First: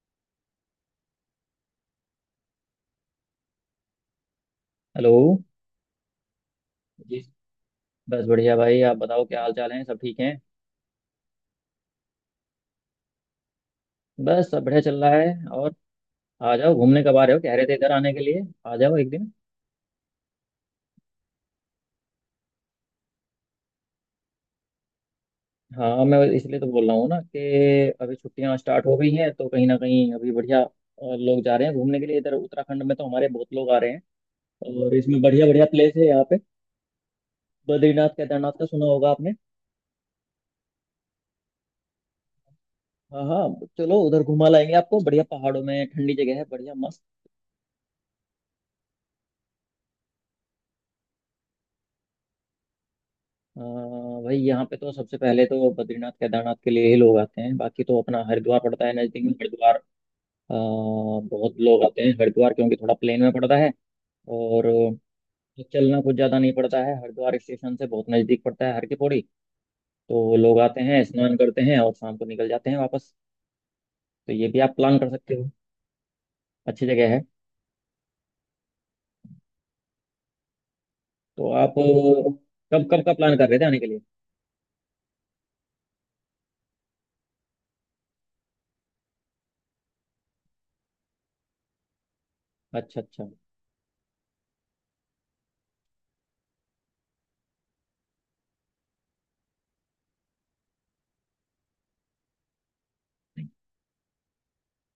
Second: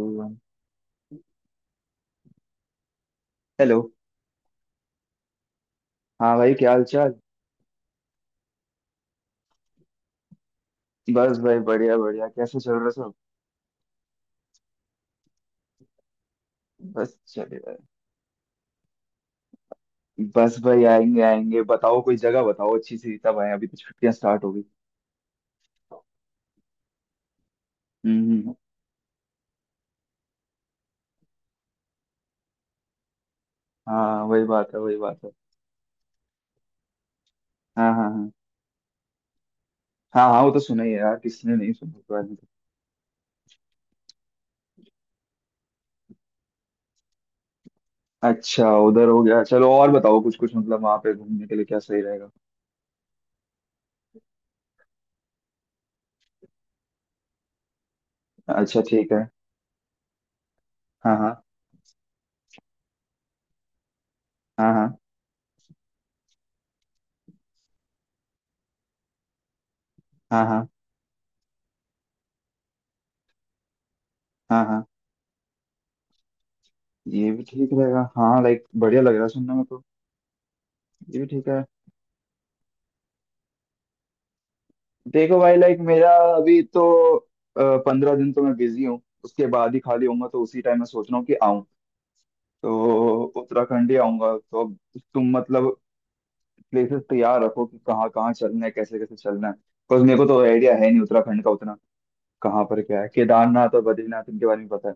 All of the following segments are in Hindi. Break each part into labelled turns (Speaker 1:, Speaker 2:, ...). Speaker 1: हेलो।
Speaker 2: हेलो
Speaker 1: हाँ भाई, क्या हाल चाल।
Speaker 2: जी। बस बढ़िया भाई, आप बताओ क्या हाल चाल है, सब ठीक हैं।
Speaker 1: बस भाई, बढ़िया बढ़िया, कैसे चल रहा सब।
Speaker 2: बस सब बढ़िया चल रहा है। और आ जाओ घूमने,
Speaker 1: बस
Speaker 2: कब आ रहे हो, कह
Speaker 1: चले
Speaker 2: रहे थे
Speaker 1: भाई।
Speaker 2: इधर आने के लिए। आ जाओ एक दिन।
Speaker 1: बस भाई, आएंगे आएंगे, बताओ कोई जगह बताओ अच्छी सी, तब आए, अभी तो छुट्टियां स्टार्ट हो गई।
Speaker 2: हाँ, मैं इसलिए तो बोल रहा हूँ ना कि
Speaker 1: हम्म
Speaker 2: अभी
Speaker 1: हम्म, हम्म।
Speaker 2: छुट्टियाँ स्टार्ट हो गई हैं, तो कहीं ना कहीं अभी बढ़िया लोग जा रहे हैं घूमने के लिए। इधर उत्तराखंड में तो हमारे बहुत लोग आ रहे हैं,
Speaker 1: हाँ वही बात है,
Speaker 2: और
Speaker 1: वही
Speaker 2: इसमें
Speaker 1: बात है।
Speaker 2: बढ़िया बढ़िया प्लेस है यहाँ पे।
Speaker 1: हाँ हाँ
Speaker 2: बद्रीनाथ
Speaker 1: हाँ।
Speaker 2: केदारनाथ का सुना होगा आपने।
Speaker 1: हाँ हाँ, वो तो सुना ही है यार, किसने नहीं सुना उसके बारे में तो।
Speaker 2: हाँ हाँ, चलो उधर घुमा लाएंगे आपको, बढ़िया पहाड़ों में ठंडी जगह है, बढ़िया मस्त।
Speaker 1: अच्छा उधर हो गया, चलो और बताओ कुछ कुछ, मतलब वहां पे घूमने के लिए क्या सही रहेगा।
Speaker 2: अ, भाई यहाँ पे तो सबसे पहले तो बद्रीनाथ केदारनाथ के लिए ही लोग आते हैं, बाकी तो अपना हरिद्वार
Speaker 1: अच्छा
Speaker 2: पड़ता है
Speaker 1: ठीक
Speaker 2: नज़दीक
Speaker 1: है।
Speaker 2: में, हरिद्वार। अ,
Speaker 1: हाँ हाँ।
Speaker 2: बहुत लोग आते हैं हरिद्वार, क्योंकि थोड़ा प्लेन में पड़ता है और
Speaker 1: हाँ हाँ।
Speaker 2: चलना कुछ ज़्यादा नहीं पड़ता है। हरिद्वार स्टेशन से बहुत नज़दीक पड़ता है हर की पौड़ी। तो
Speaker 1: हाँ हाँ।
Speaker 2: लोग
Speaker 1: हाँ
Speaker 2: आते हैं, स्नान करते हैं और शाम को निकल जाते हैं वापस। तो ये भी
Speaker 1: हाँ।
Speaker 2: आप
Speaker 1: हाँ।
Speaker 2: प्लान कर सकते हो, अच्छी जगह है।
Speaker 1: ये भी ठीक रहेगा, हाँ, लाइक बढ़िया लग रहा है सुनने में तो। ये भी ठीक
Speaker 2: तो
Speaker 1: है।
Speaker 2: आप कब कब का प्लान कर रहे थे आने के लिए।
Speaker 1: देखो भाई, लाइक मेरा अभी तो पंद्रह दिन तो मैं बिजी हूँ, उसके बाद ही खाली होऊंगा, तो उसी टाइम मैं सोच रहा हूँ कि आऊँ,
Speaker 2: अच्छा
Speaker 1: तो
Speaker 2: अच्छा,
Speaker 1: उत्तराखंड ही आऊंगा तो अब तुम मतलब प्लेसेस तैयार रखो कि कहाँ कहाँ चलना है, कैसे कैसे चलना है, बिकॉज मेरे को तो आइडिया है नहीं उत्तराखंड का उतना, कहाँ पर क्या है। केदारनाथ और बद्रीनाथ, इनके बारे में पता है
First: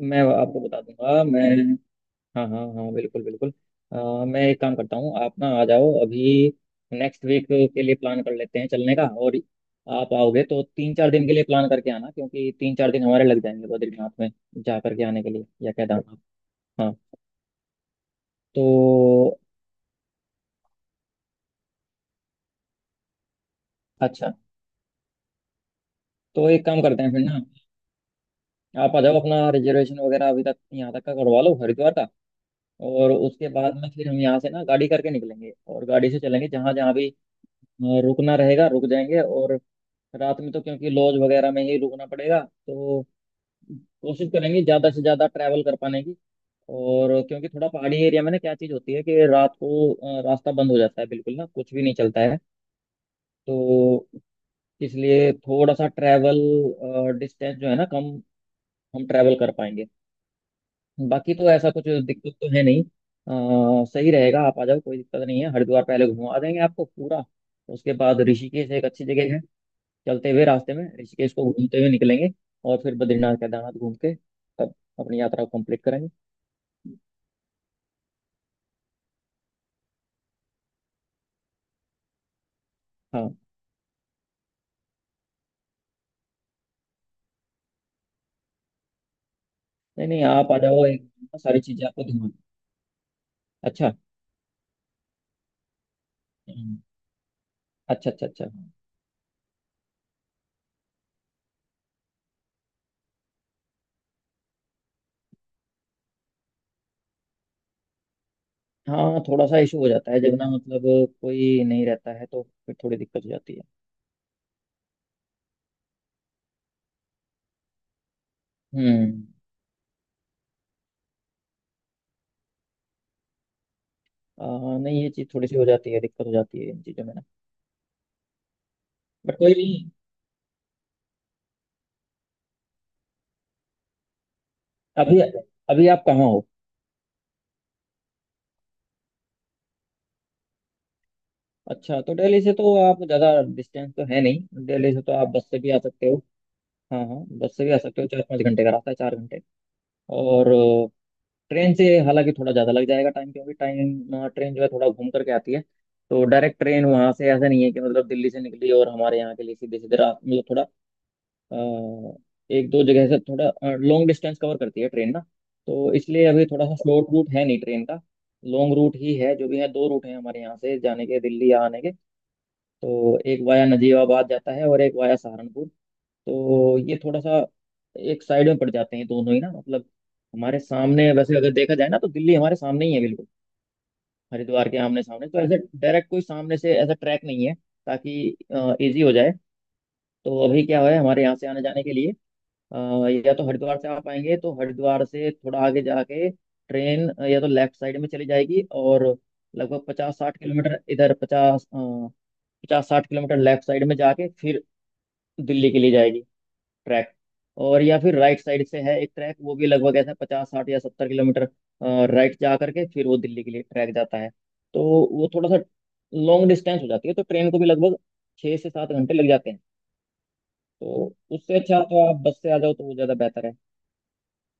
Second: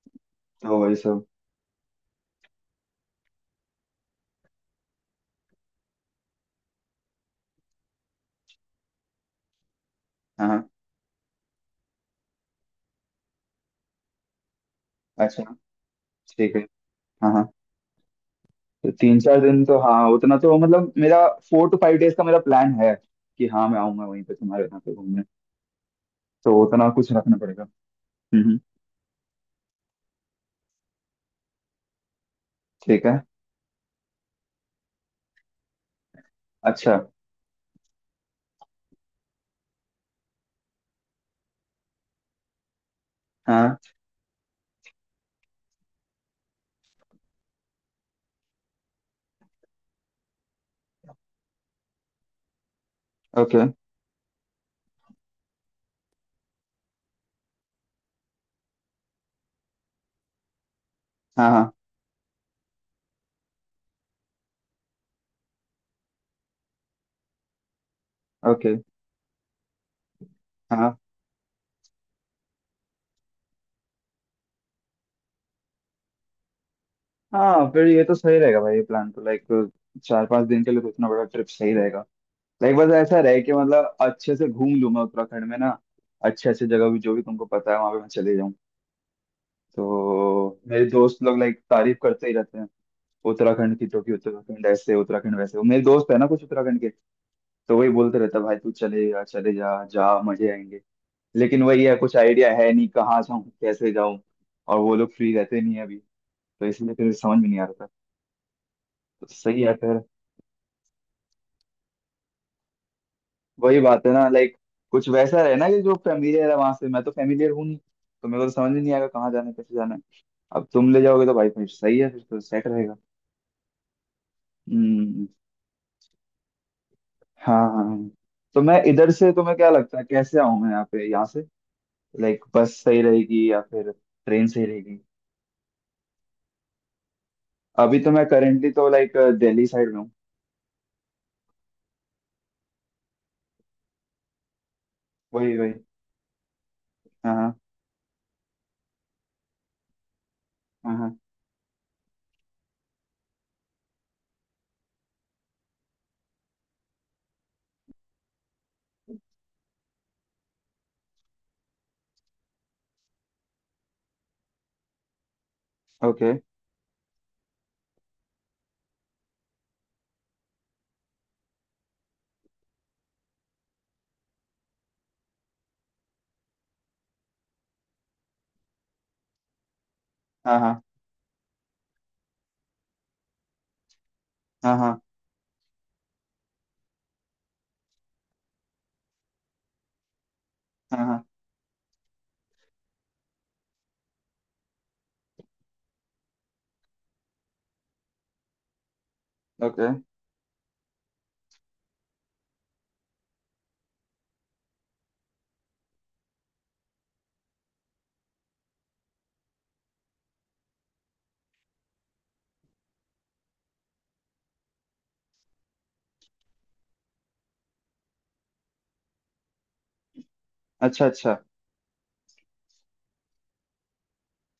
Speaker 2: मैं आपको बता
Speaker 1: तो ये
Speaker 2: दूंगा
Speaker 1: सब।
Speaker 2: मैं। हाँ हाँ हाँ, बिल्कुल बिल्कुल। मैं एक काम करता हूँ, आप ना आ जाओ अभी। नेक्स्ट वीक के लिए प्लान कर लेते हैं चलने का। और आप आओगे
Speaker 1: हाँ
Speaker 2: तो
Speaker 1: हाँ।
Speaker 2: 3 4 दिन के लिए प्लान करके आना, क्योंकि 3 4 दिन हमारे लग जाएंगे बद्रीनाथ में जा करके आने के
Speaker 1: अच्छा
Speaker 2: लिए, या केदारनाथ।
Speaker 1: ठीक है।
Speaker 2: हाँ।
Speaker 1: हाँ हाँ। तो तीन
Speaker 2: तो
Speaker 1: चार दिन तो हाँ उतना तो मतलब मेरा फोर टू फाइव डेज का मेरा प्लान है कि हाँ मैं आऊंगा वहीं
Speaker 2: अच्छा,
Speaker 1: पे तुम्हारे यहाँ पे घूमने,
Speaker 2: तो
Speaker 1: तो
Speaker 2: एक काम
Speaker 1: उतना
Speaker 2: करते हैं
Speaker 1: कुछ
Speaker 2: फिर
Speaker 1: रखना
Speaker 2: ना,
Speaker 1: पड़ेगा। हम्म, हम्म।
Speaker 2: आप आ जाओ। अपना रिजर्वेशन वगैरह अभी तक, यहाँ तक का करवा लो हरिद्वार का।
Speaker 1: ठीक
Speaker 2: और
Speaker 1: है।
Speaker 2: उसके बाद में फिर हम यहाँ से ना गाड़ी करके निकलेंगे, और गाड़ी से चलेंगे जहाँ जहाँ
Speaker 1: अच्छा।
Speaker 2: भी रुकना रहेगा, रुक जाएंगे। और रात में तो क्योंकि लॉज वगैरह में ही रुकना पड़ेगा, तो
Speaker 1: हाँ।
Speaker 2: कोशिश करेंगे ज्यादा से ज्यादा ट्रैवल कर पाने की। और क्योंकि थोड़ा पहाड़ी एरिया में ना, क्या चीज होती है कि रात को रास्ता बंद हो जाता है बिल्कुल, ना कुछ भी नहीं चलता है। तो
Speaker 1: ओके।
Speaker 2: इसलिए थोड़ा सा ट्रैवल डिस्टेंस जो है ना, कम हम ट्रैवल कर पाएंगे। बाकी
Speaker 1: हाँ
Speaker 2: तो ऐसा
Speaker 1: हाँ।
Speaker 2: कुछ दिक्कत तो है नहीं। सही रहेगा, आप आ जाओ, कोई दिक्कत नहीं है। हरिद्वार पहले घुमा देंगे आपको पूरा, उसके बाद ऋषिकेश
Speaker 1: ओके।
Speaker 2: एक अच्छी जगह है। चलते हुए रास्ते में
Speaker 1: हाँ
Speaker 2: ऋषिकेश को घूमते हुए निकलेंगे, और फिर बद्रीनाथ केदारनाथ घूम के तब अपनी यात्रा को कंप्लीट करेंगे।
Speaker 1: हाँ फिर ये तो सही रहेगा भाई, ये प्लान तो लाइक चार पांच दिन के लिए तो इतना बड़ा ट्रिप सही रहेगा। लाइक बस ऐसा
Speaker 2: हाँ।
Speaker 1: रहे कि मतलब अच्छे से घूम लूँ मैं उत्तराखंड में ना, अच्छे अच्छे जगह भी जो भी तुमको पता है वहाँ पे मैं चले जाऊँ।
Speaker 2: नहीं नहीं, आप आ
Speaker 1: तो
Speaker 2: जाओ,
Speaker 1: मेरे
Speaker 2: एक
Speaker 1: दोस्त लोग लाइक
Speaker 2: सारी चीजें
Speaker 1: तारीफ
Speaker 2: आपको
Speaker 1: करते
Speaker 2: घुमा।
Speaker 1: ही रहते हैं उत्तराखंड की,
Speaker 2: अच्छा।
Speaker 1: तो कि उत्तराखंड ऐसे, उत्तराखंड वैसे, मेरे दोस्त है ना कुछ
Speaker 2: हम्म।
Speaker 1: उत्तराखंड के, तो वही
Speaker 2: अच्छा
Speaker 1: बोलते
Speaker 2: अच्छा
Speaker 1: रहता है,
Speaker 2: अच्छा।
Speaker 1: भाई तू चले जा चले जा, जा मजे आएंगे। लेकिन वही है, कुछ आइडिया है नहीं कहाँ जाऊँ कैसे जाऊँ, और वो लोग फ्री रहते नहीं है अभी, तो इसलिए फिर समझ में नहीं आ रहा था।
Speaker 2: हाँ,
Speaker 1: तो
Speaker 2: थोड़ा सा
Speaker 1: सही है
Speaker 2: इशू हो
Speaker 1: फिर।
Speaker 2: जाता है जब ना, मतलब कोई नहीं रहता है तो फिर थोड़ी दिक्कत हो जाती है।
Speaker 1: वही बात है ना, लाइक कुछ वैसा रहे ना कि जो फेमिलियर है वहां से, मैं तो फेमिलियर हूँ नहीं तो मेरे को तो समझ में नहीं आएगा
Speaker 2: हम्म।
Speaker 1: कहाँ जाना है कैसे जाना है। अब तुम ले जाओगे तो भाई फिर सही है, फिर तो सेट रहेगा।
Speaker 2: आ, नहीं, ये
Speaker 1: हम्म।
Speaker 2: चीज थोड़ी सी हो जाती है, दिक्कत हो जाती है इन चीजों में ना।
Speaker 1: हाँ हाँ हाँ। तो मैं इधर से
Speaker 2: बट कोई
Speaker 1: तुम्हें क्या
Speaker 2: नहीं।
Speaker 1: लगता है कैसे आऊँ मैं यहाँ पे, यहाँ से लाइक बस सही रहेगी या फिर ट्रेन सही रहेगी।
Speaker 2: अभी अभी आप कहाँ हो।
Speaker 1: अभी तो मैं करेंटली तो लाइक दिल्ली साइड में हूँ।
Speaker 2: अच्छा, तो दिल्ली से तो आप ज्यादा डिस्टेंस तो है नहीं, दिल्ली से तो आप बस
Speaker 1: वही
Speaker 2: से भी
Speaker 1: वही।
Speaker 2: आ सकते हो। हाँ हाँ,
Speaker 1: हाँ हाँ।
Speaker 2: बस से भी आ सकते हो, 4 5 घंटे का रास्ता है, 4 घंटे। और
Speaker 1: हाँ, हाँ।
Speaker 2: ट्रेन से हालांकि थोड़ा ज़्यादा लग जाएगा टाइम, क्योंकि टाइम ट्रेन जो है थोड़ा घूम करके आती है। तो डायरेक्ट ट्रेन वहाँ से ऐसा नहीं है कि मतलब दिल्ली से निकली और हमारे यहाँ के लिए सीधे सीधे, रात, मतलब थोड़ा अ, एक दो जगह से थोड़ा लॉन्ग डिस्टेंस कवर करती है ट्रेन ना। तो इसलिए
Speaker 1: ओके।
Speaker 2: अभी थोड़ा सा शॉर्ट रूट है नहीं ट्रेन का, लॉन्ग रूट ही है जो भी है। दो रूट हैं हमारे यहाँ से जाने के दिल्ली, या आने के। तो एक वाया नजीबाबाद जाता है और एक वाया सहारनपुर। तो ये थोड़ा सा एक साइड में पड़ जाते हैं दोनों ही ना, मतलब
Speaker 1: हाँ
Speaker 2: हमारे
Speaker 1: हाँ।
Speaker 2: सामने वैसे अगर देखा जाए ना, तो दिल्ली हमारे सामने ही है बिल्कुल। हरिद्वार
Speaker 1: हाँ
Speaker 2: के
Speaker 1: हाँ।
Speaker 2: आमने सामने तो ऐसे डायरेक्ट कोई सामने से ऐसा ट्रैक नहीं है, ताकि इजी हो जाए। तो अभी क्या है
Speaker 1: हाँ
Speaker 2: हमारे
Speaker 1: हाँ।
Speaker 2: यहाँ से आने जाने के लिए, या तो हरिद्वार से आप आएंगे तो हरिद्वार से थोड़ा आगे जाके ट्रेन या तो लेफ्ट साइड में चली जाएगी, और लगभग
Speaker 1: ओके।
Speaker 2: 50 60 किलोमीटर इधर, 50, 50 60 किलोमीटर लेफ्ट साइड में जाके फिर दिल्ली के लिए जाएगी ट्रैक। और या फिर राइट साइड से है एक ट्रैक, वो भी लगभग ऐसा 50 60 या 70 किलोमीटर राइट जा करके फिर वो दिल्ली के लिए ट्रैक जाता है। तो वो थोड़ा सा लॉन्ग डिस्टेंस हो जाती है। तो ट्रेन को भी लगभग 6 से 7 घंटे लग जाते हैं।
Speaker 1: अच्छा
Speaker 2: तो
Speaker 1: अच्छा,
Speaker 2: उससे अच्छा तो आप बस से आ जाओ, तो वो ज़्यादा बेहतर है।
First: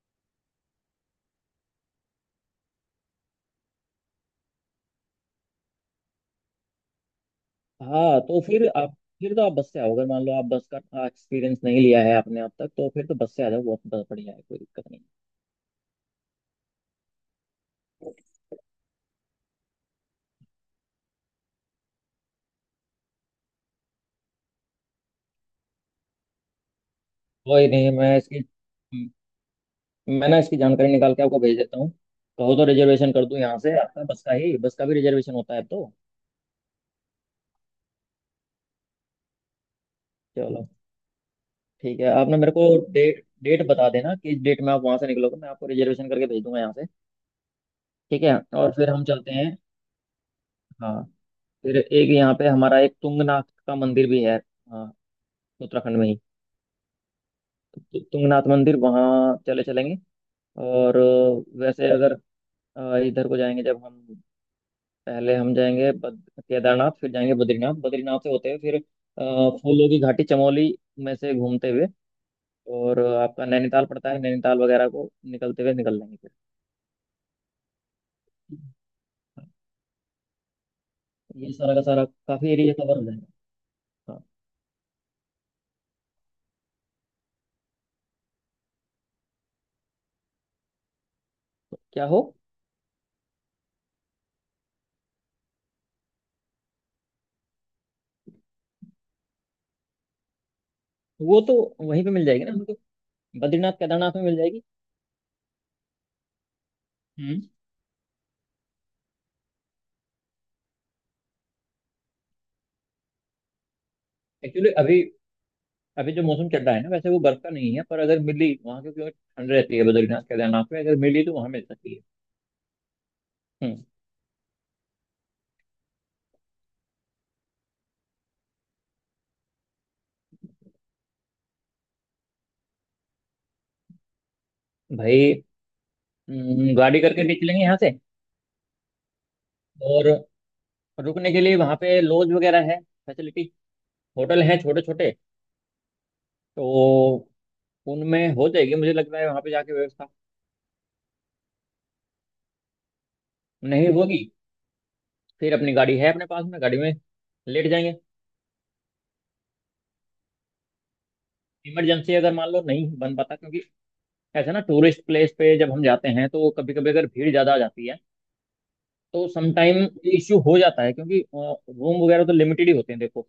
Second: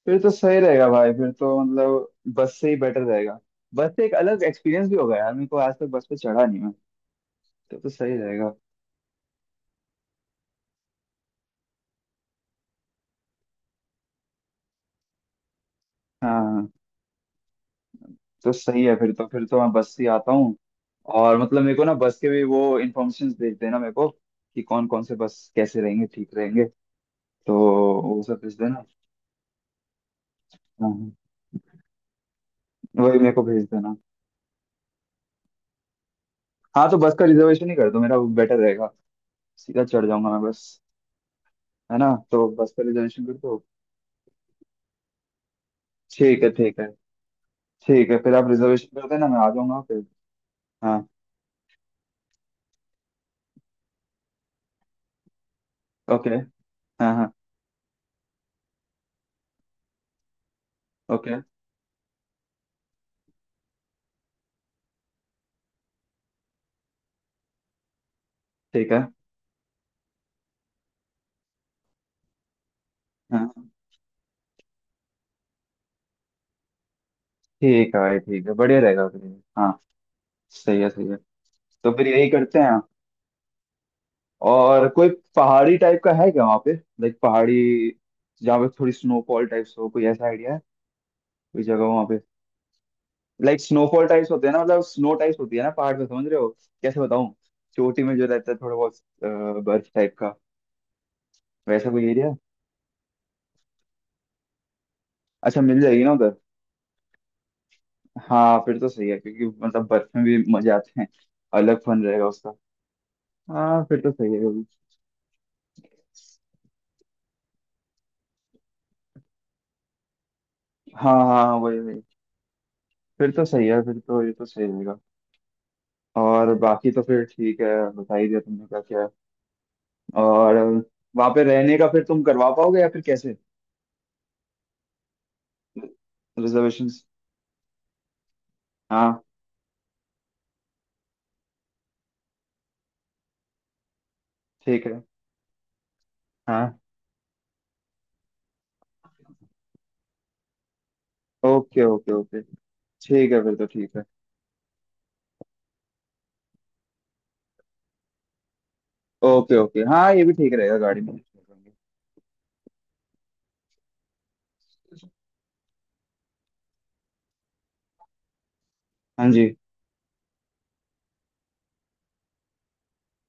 Speaker 1: फिर तो सही रहेगा भाई, फिर तो मतलब बस से ही बेटर रहेगा। बस से एक अलग एक्सपीरियंस भी होगा यार, मेरे को आज तक बस पे चढ़ा नहीं मैं, तो सही
Speaker 2: हाँ तो
Speaker 1: रहेगा।
Speaker 2: फिर तो आप बस से आओ, अगर मान लो आप बस का एक्सपीरियंस नहीं लिया है आपने अब तक, तो फिर तो बस से आ जाओ, बहुत बहुत बढ़िया है, कोई दिक्कत नहीं।
Speaker 1: हाँ हाँ। तो सही है फिर तो, फिर तो मैं बस से ही आता हूँ। और मतलब मेरे को ना बस के भी वो इन्फॉर्मेशन भेज देना मेरे को, कि कौन कौन से बस कैसे रहेंगे ठीक रहेंगे, तो
Speaker 2: कोई नहीं।
Speaker 1: वो सब भेज देना।
Speaker 2: मैं ना इसकी
Speaker 1: हाँ
Speaker 2: जानकारी
Speaker 1: हाँ।
Speaker 2: निकाल के आपको भेज देता हूँ। कहो तो रिजर्वेशन
Speaker 1: वही
Speaker 2: कर
Speaker 1: मेरे
Speaker 2: दूँ
Speaker 1: को
Speaker 2: यहाँ
Speaker 1: भेज
Speaker 2: से
Speaker 1: देना।
Speaker 2: आपका, बस का ही, बस का भी रिजर्वेशन होता है अब तो।
Speaker 1: हाँ, तो बस का रिजर्वेशन ही कर दो मेरा, बेटर रहेगा, सीधा चढ़ जाऊंगा मैं
Speaker 2: चलो
Speaker 1: बस, है
Speaker 2: ठीक है।
Speaker 1: ना,
Speaker 2: आपने
Speaker 1: तो
Speaker 2: मेरे को
Speaker 1: बस का
Speaker 2: डेट
Speaker 1: रिजर्वेशन कर दो।
Speaker 2: डेट बता देना किस डेट में आप वहाँ से निकलोगे, मैं आपको रिजर्वेशन करके
Speaker 1: ठीक
Speaker 2: भेज
Speaker 1: है
Speaker 2: दूंगा यहाँ
Speaker 1: ठीक है।
Speaker 2: से।
Speaker 1: ठीक है,
Speaker 2: ठीक
Speaker 1: फिर
Speaker 2: है,
Speaker 1: आप
Speaker 2: और फिर
Speaker 1: रिजर्वेशन
Speaker 2: हम
Speaker 1: कर देना
Speaker 2: चलते
Speaker 1: मैं आ
Speaker 2: हैं।
Speaker 1: जाऊंगा फिर। हाँ।
Speaker 2: हाँ, फिर एक यहाँ पे हमारा एक तुंगनाथ का मंदिर भी है, हाँ, उत्तराखंड में ही।
Speaker 1: ओके। हाँ हाँ।
Speaker 2: तुंगनाथ मंदिर वहाँ चले चलेंगे। और
Speaker 1: ओके।
Speaker 2: वैसे अगर इधर को जाएंगे जब हम, पहले हम जाएंगे केदारनाथ, फिर जाएंगे बद्रीनाथ, बद्रीनाथ से होते हुए फिर
Speaker 1: ठीक है।
Speaker 2: फूलों की घाटी चमोली में से घूमते हुए, और आपका
Speaker 1: हाँ।
Speaker 2: नैनीताल पड़ता है, नैनीताल वगैरह को निकलते हुए निकल लेंगे फिर।
Speaker 1: ठीक है भाई, ठीक है बढ़िया रहेगा फिर। हाँ। सही है, सही है।
Speaker 2: ये सारा का
Speaker 1: तो
Speaker 2: सारा
Speaker 1: फिर यही
Speaker 2: काफी
Speaker 1: करते
Speaker 2: एरिया
Speaker 1: हैं।
Speaker 2: कवर हो जाएगा। हाँ
Speaker 1: और कोई पहाड़ी टाइप का है क्या वहाँ पे, लाइक पहाड़ी जहाँ पे थोड़ी स्नोफॉल टाइप्स हो, कोई ऐसा आइडिया है कोई
Speaker 2: तो
Speaker 1: जगह
Speaker 2: क्या
Speaker 1: वहाँ पे।
Speaker 2: हो,
Speaker 1: लाइक स्नोफॉल टाइप्स होते हैं ना, मतलब स्नो टाइप्स होती है ना पहाड़ पे, समझ रहे हो, कैसे बताऊँ, चोटी में जो रहता है थोड़ा बहुत बर्फ टाइप का,
Speaker 2: वो तो
Speaker 1: वैसा
Speaker 2: वहीं
Speaker 1: कोई
Speaker 2: पे मिल
Speaker 1: एरिया।
Speaker 2: जाएगी ना हमको, बद्रीनाथ केदारनाथ में मिल जाएगी।
Speaker 1: अच्छा मिल जाएगी ना उधर।
Speaker 2: हम्म।
Speaker 1: हाँ फिर तो सही है, क्योंकि मतलब बर्फ में भी मजे आते हैं, अलग फन रहेगा उसका। हाँ फिर तो सही है वो भी।
Speaker 2: एक्चुअली अभी, अभी जो मौसम चल रहा है ना वैसे, वो बर्फ का नहीं है, पर अगर मिली वहाँ की, क्योंकि ठंड रहती है बद्रीनाथ केदारनाथ में, अगर
Speaker 1: हाँ
Speaker 2: मिली तो
Speaker 1: हाँ
Speaker 2: वहाँ
Speaker 1: हाँ,
Speaker 2: मिल
Speaker 1: वही
Speaker 2: सकती
Speaker 1: वही।
Speaker 2: है।
Speaker 1: फिर तो सही है
Speaker 2: हम्म।
Speaker 1: फिर तो, ये तो सही रहेगा। और बाकी तो फिर ठीक है, बता ही दिया तुमने क्या क्या है। और वहाँ पे रहने का फिर तुम करवा पाओगे या फिर कैसे,
Speaker 2: भाई, गाड़ी
Speaker 1: रिजर्वेशंस।
Speaker 2: करके निकलेंगे यहाँ से,
Speaker 1: हाँ।
Speaker 2: और रुकने के लिए वहाँ पे लॉज वगैरह है फैसिलिटी, होटल है छोटे
Speaker 1: ठीक है।
Speaker 2: छोटे।
Speaker 1: हाँ।
Speaker 2: तो उनमें हो जाएगी मुझे लग रहा है, वहाँ पे जाके व्यवस्था।
Speaker 1: Okay okay okay. ठीक है फिर तो,
Speaker 2: नहीं
Speaker 1: ठीक है।
Speaker 2: होगी फिर अपनी गाड़ी है अपने पास में, गाड़ी में लेट जाएंगे।
Speaker 1: ओके ओके, हाँ, ये भी ठीक रहेगा गाड़ी में।
Speaker 2: इमरजेंसी अगर मान लो नहीं बन पाता, क्योंकि ऐसा ना टूरिस्ट प्लेस पे जब हम जाते हैं तो कभी कभी अगर भीड़ ज़्यादा आ जाती है, तो
Speaker 1: हाँ जी।
Speaker 2: समटाइम इश्यू हो जाता है। क्योंकि रूम वगैरह तो लिमिटेड ही होते हैं देखो,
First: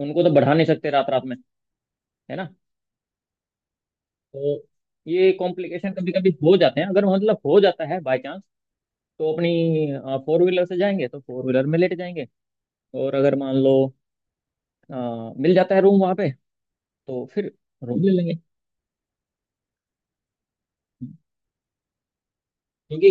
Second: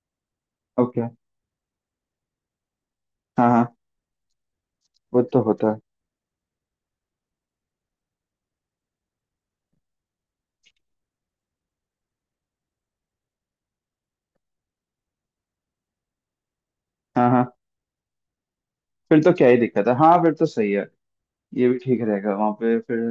Speaker 2: उनको तो बढ़ा नहीं सकते
Speaker 1: ओके।
Speaker 2: रात रात में, है ना।
Speaker 1: हाँ हाँ।
Speaker 2: तो
Speaker 1: वो
Speaker 2: ये
Speaker 1: तो होता है।
Speaker 2: कॉम्प्लिकेशन कभी कभी हो जाते हैं, अगर मतलब हो जाता है बाय चांस, तो अपनी फोर व्हीलर से जाएंगे तो फोर व्हीलर में लेट जाएंगे। और अगर मान लो अ, मिल जाता है रूम वहाँ पे, तो
Speaker 1: हाँ हाँ
Speaker 2: फिर रूम ले लेंगे।
Speaker 1: फिर तो क्या ही दिक्कत है, हाँ फिर तो सही है, ये भी ठीक रहेगा वहां पे फिर
Speaker 2: क्योंकि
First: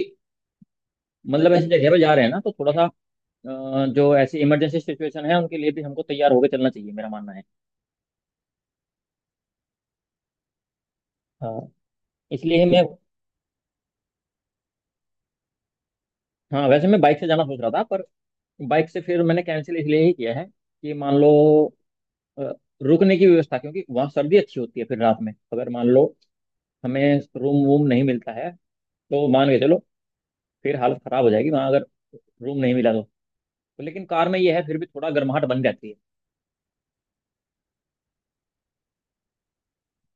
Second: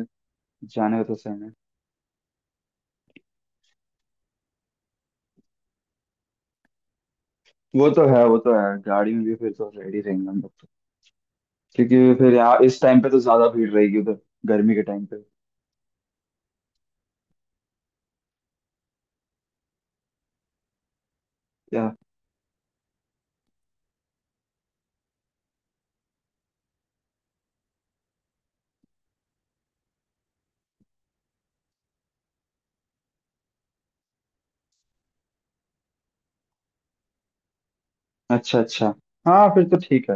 Speaker 1: जाने का, तो सही
Speaker 2: मतलब
Speaker 1: है।
Speaker 2: ऐसी जगह पे जा रहे हैं ना, तो थोड़ा सा जो ऐसी इमरजेंसी सिचुएशन है उनके लिए भी हमको तैयार होकर चलना चाहिए, मेरा मानना है।
Speaker 1: वो तो है, वो तो है, गाड़ी में भी फिर तो रेडी रहेंगे हम लोग तो,
Speaker 2: हाँ,
Speaker 1: क्योंकि फिर यहाँ
Speaker 2: इसलिए
Speaker 1: इस
Speaker 2: मैं,
Speaker 1: टाइम पे तो ज्यादा भीड़ रहेगी उधर, गर्मी के टाइम पे।
Speaker 2: हाँ वैसे मैं बाइक से जाना सोच रहा था, पर बाइक से फिर मैंने कैंसिल इसलिए ही किया है कि मान लो
Speaker 1: या।
Speaker 2: अ, रुकने की व्यवस्था, क्योंकि वहाँ सर्दी अच्छी होती है, फिर रात में अगर मान लो हमें रूम वूम नहीं मिलता है, तो मान के चलो फिर हालत खराब हो जाएगी वहाँ, अगर रूम नहीं मिला तो। तो लेकिन कार में ये है फिर भी थोड़ा गर्माहट बन जाती है।
Speaker 1: अच्छा अच्छा। हाँ फिर तो ठीक है,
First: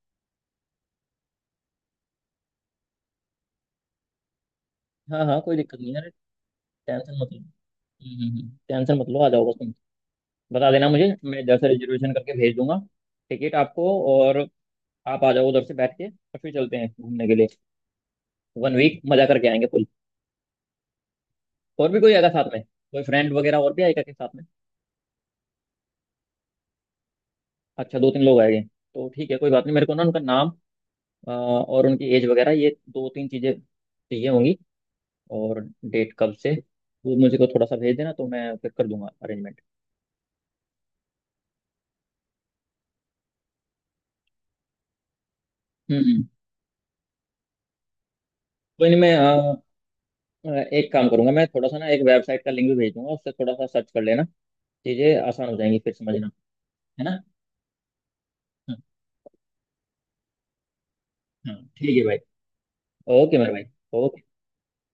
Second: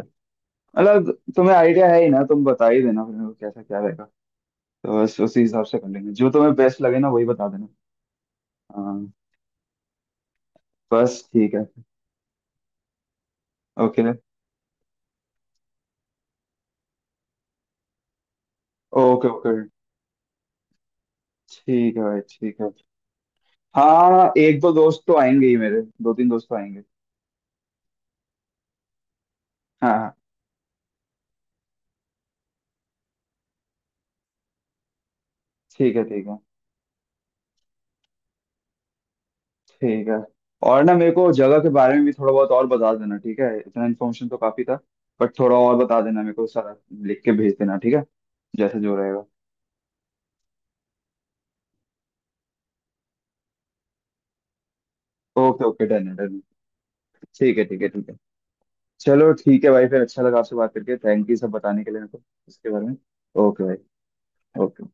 Speaker 1: मतलब तुम्हें आइडिया है ही ना, तुम बता ही देना फिर मेरे को कैसा क्या रहेगा, तो बस
Speaker 2: हाँ हाँ,
Speaker 1: उसी
Speaker 2: कोई
Speaker 1: हिसाब से
Speaker 2: दिक्कत
Speaker 1: कर
Speaker 2: नहीं है, अरे
Speaker 1: लेंगे, जो तुम्हें बेस्ट लगे ना
Speaker 2: टेंशन
Speaker 1: वही
Speaker 2: मत लो।
Speaker 1: बता देना।
Speaker 2: टेंशन मत
Speaker 1: हाँ।
Speaker 2: लो, आ जाओ बस तुम। बता देना मुझे,
Speaker 1: बस
Speaker 2: मैं
Speaker 1: ठीक है।
Speaker 2: जैसे रिजर्वेशन करके भेज दूंगा टिकट आपको।
Speaker 1: ओके
Speaker 2: और आप आ जाओ उधर से बैठ के, और फिर चलते हैं घूमने के लिए, वन वीक मजा
Speaker 1: ओके
Speaker 2: करके
Speaker 1: ओके।
Speaker 2: आएंगे फुल। और
Speaker 1: ठीक
Speaker 2: भी
Speaker 1: है
Speaker 2: कोई
Speaker 1: भाई,
Speaker 2: आएगा साथ
Speaker 1: ठीक
Speaker 2: में,
Speaker 1: है।
Speaker 2: कोई फ्रेंड वगैरह और भी आएगा के साथ
Speaker 1: हाँ
Speaker 2: में।
Speaker 1: एक दो दोस्त तो आएंगे ही, मेरे दो तीन दोस्त तो आएंगे।
Speaker 2: अच्छा, दो तीन लोग आएंगे तो ठीक है, कोई बात नहीं, मेरे
Speaker 1: हाँ
Speaker 2: को ना
Speaker 1: हाँ।
Speaker 2: उनका नाम, और उनकी एज वगैरह, ये दो तीन चीजें चाहिए होंगी, और
Speaker 1: ठीक है
Speaker 2: डेट
Speaker 1: ठीक
Speaker 2: कब
Speaker 1: है
Speaker 2: से, वो मुझे को थोड़ा सा भेज देना, तो मैं फिर कर दूंगा अरेंजमेंट।
Speaker 1: ठीक है। और ना मेरे को जगह के बारे में भी थोड़ा बहुत और बता देना, ठीक है, इतना इन्फॉर्मेशन तो काफी था बट थोड़ा और बता देना
Speaker 2: हम्म।
Speaker 1: मेरे को सारा, लिख के भेज देना, ठीक है, जैसा
Speaker 2: कोई
Speaker 1: जो
Speaker 2: नहीं, मैं
Speaker 1: रहेगा।
Speaker 2: अ, एक काम करूंगा मैं, थोड़ा सा ना एक वेबसाइट का लिंक भी भेज दूंगा, उससे थोड़ा सा सर्च कर लेना, चीजें आसान हो
Speaker 1: ओके
Speaker 2: जाएंगी
Speaker 1: ओके,
Speaker 2: फिर
Speaker 1: डन है
Speaker 2: समझना,
Speaker 1: डन है।
Speaker 2: है ना।
Speaker 1: ठीक है ठीक है ठीक है।
Speaker 2: हाँ
Speaker 1: चलो ठीक है भाई, फिर अच्छा लगा आपसे बात करके, थैंक यू सब
Speaker 2: हाँ,
Speaker 1: बताने के
Speaker 2: ठीक
Speaker 1: लिए
Speaker 2: है
Speaker 1: मेरे
Speaker 2: भाई,
Speaker 1: को इसके बारे में।
Speaker 2: ओके मेरे भाई,
Speaker 1: ओके भाई।
Speaker 2: ओके।
Speaker 1: ओके।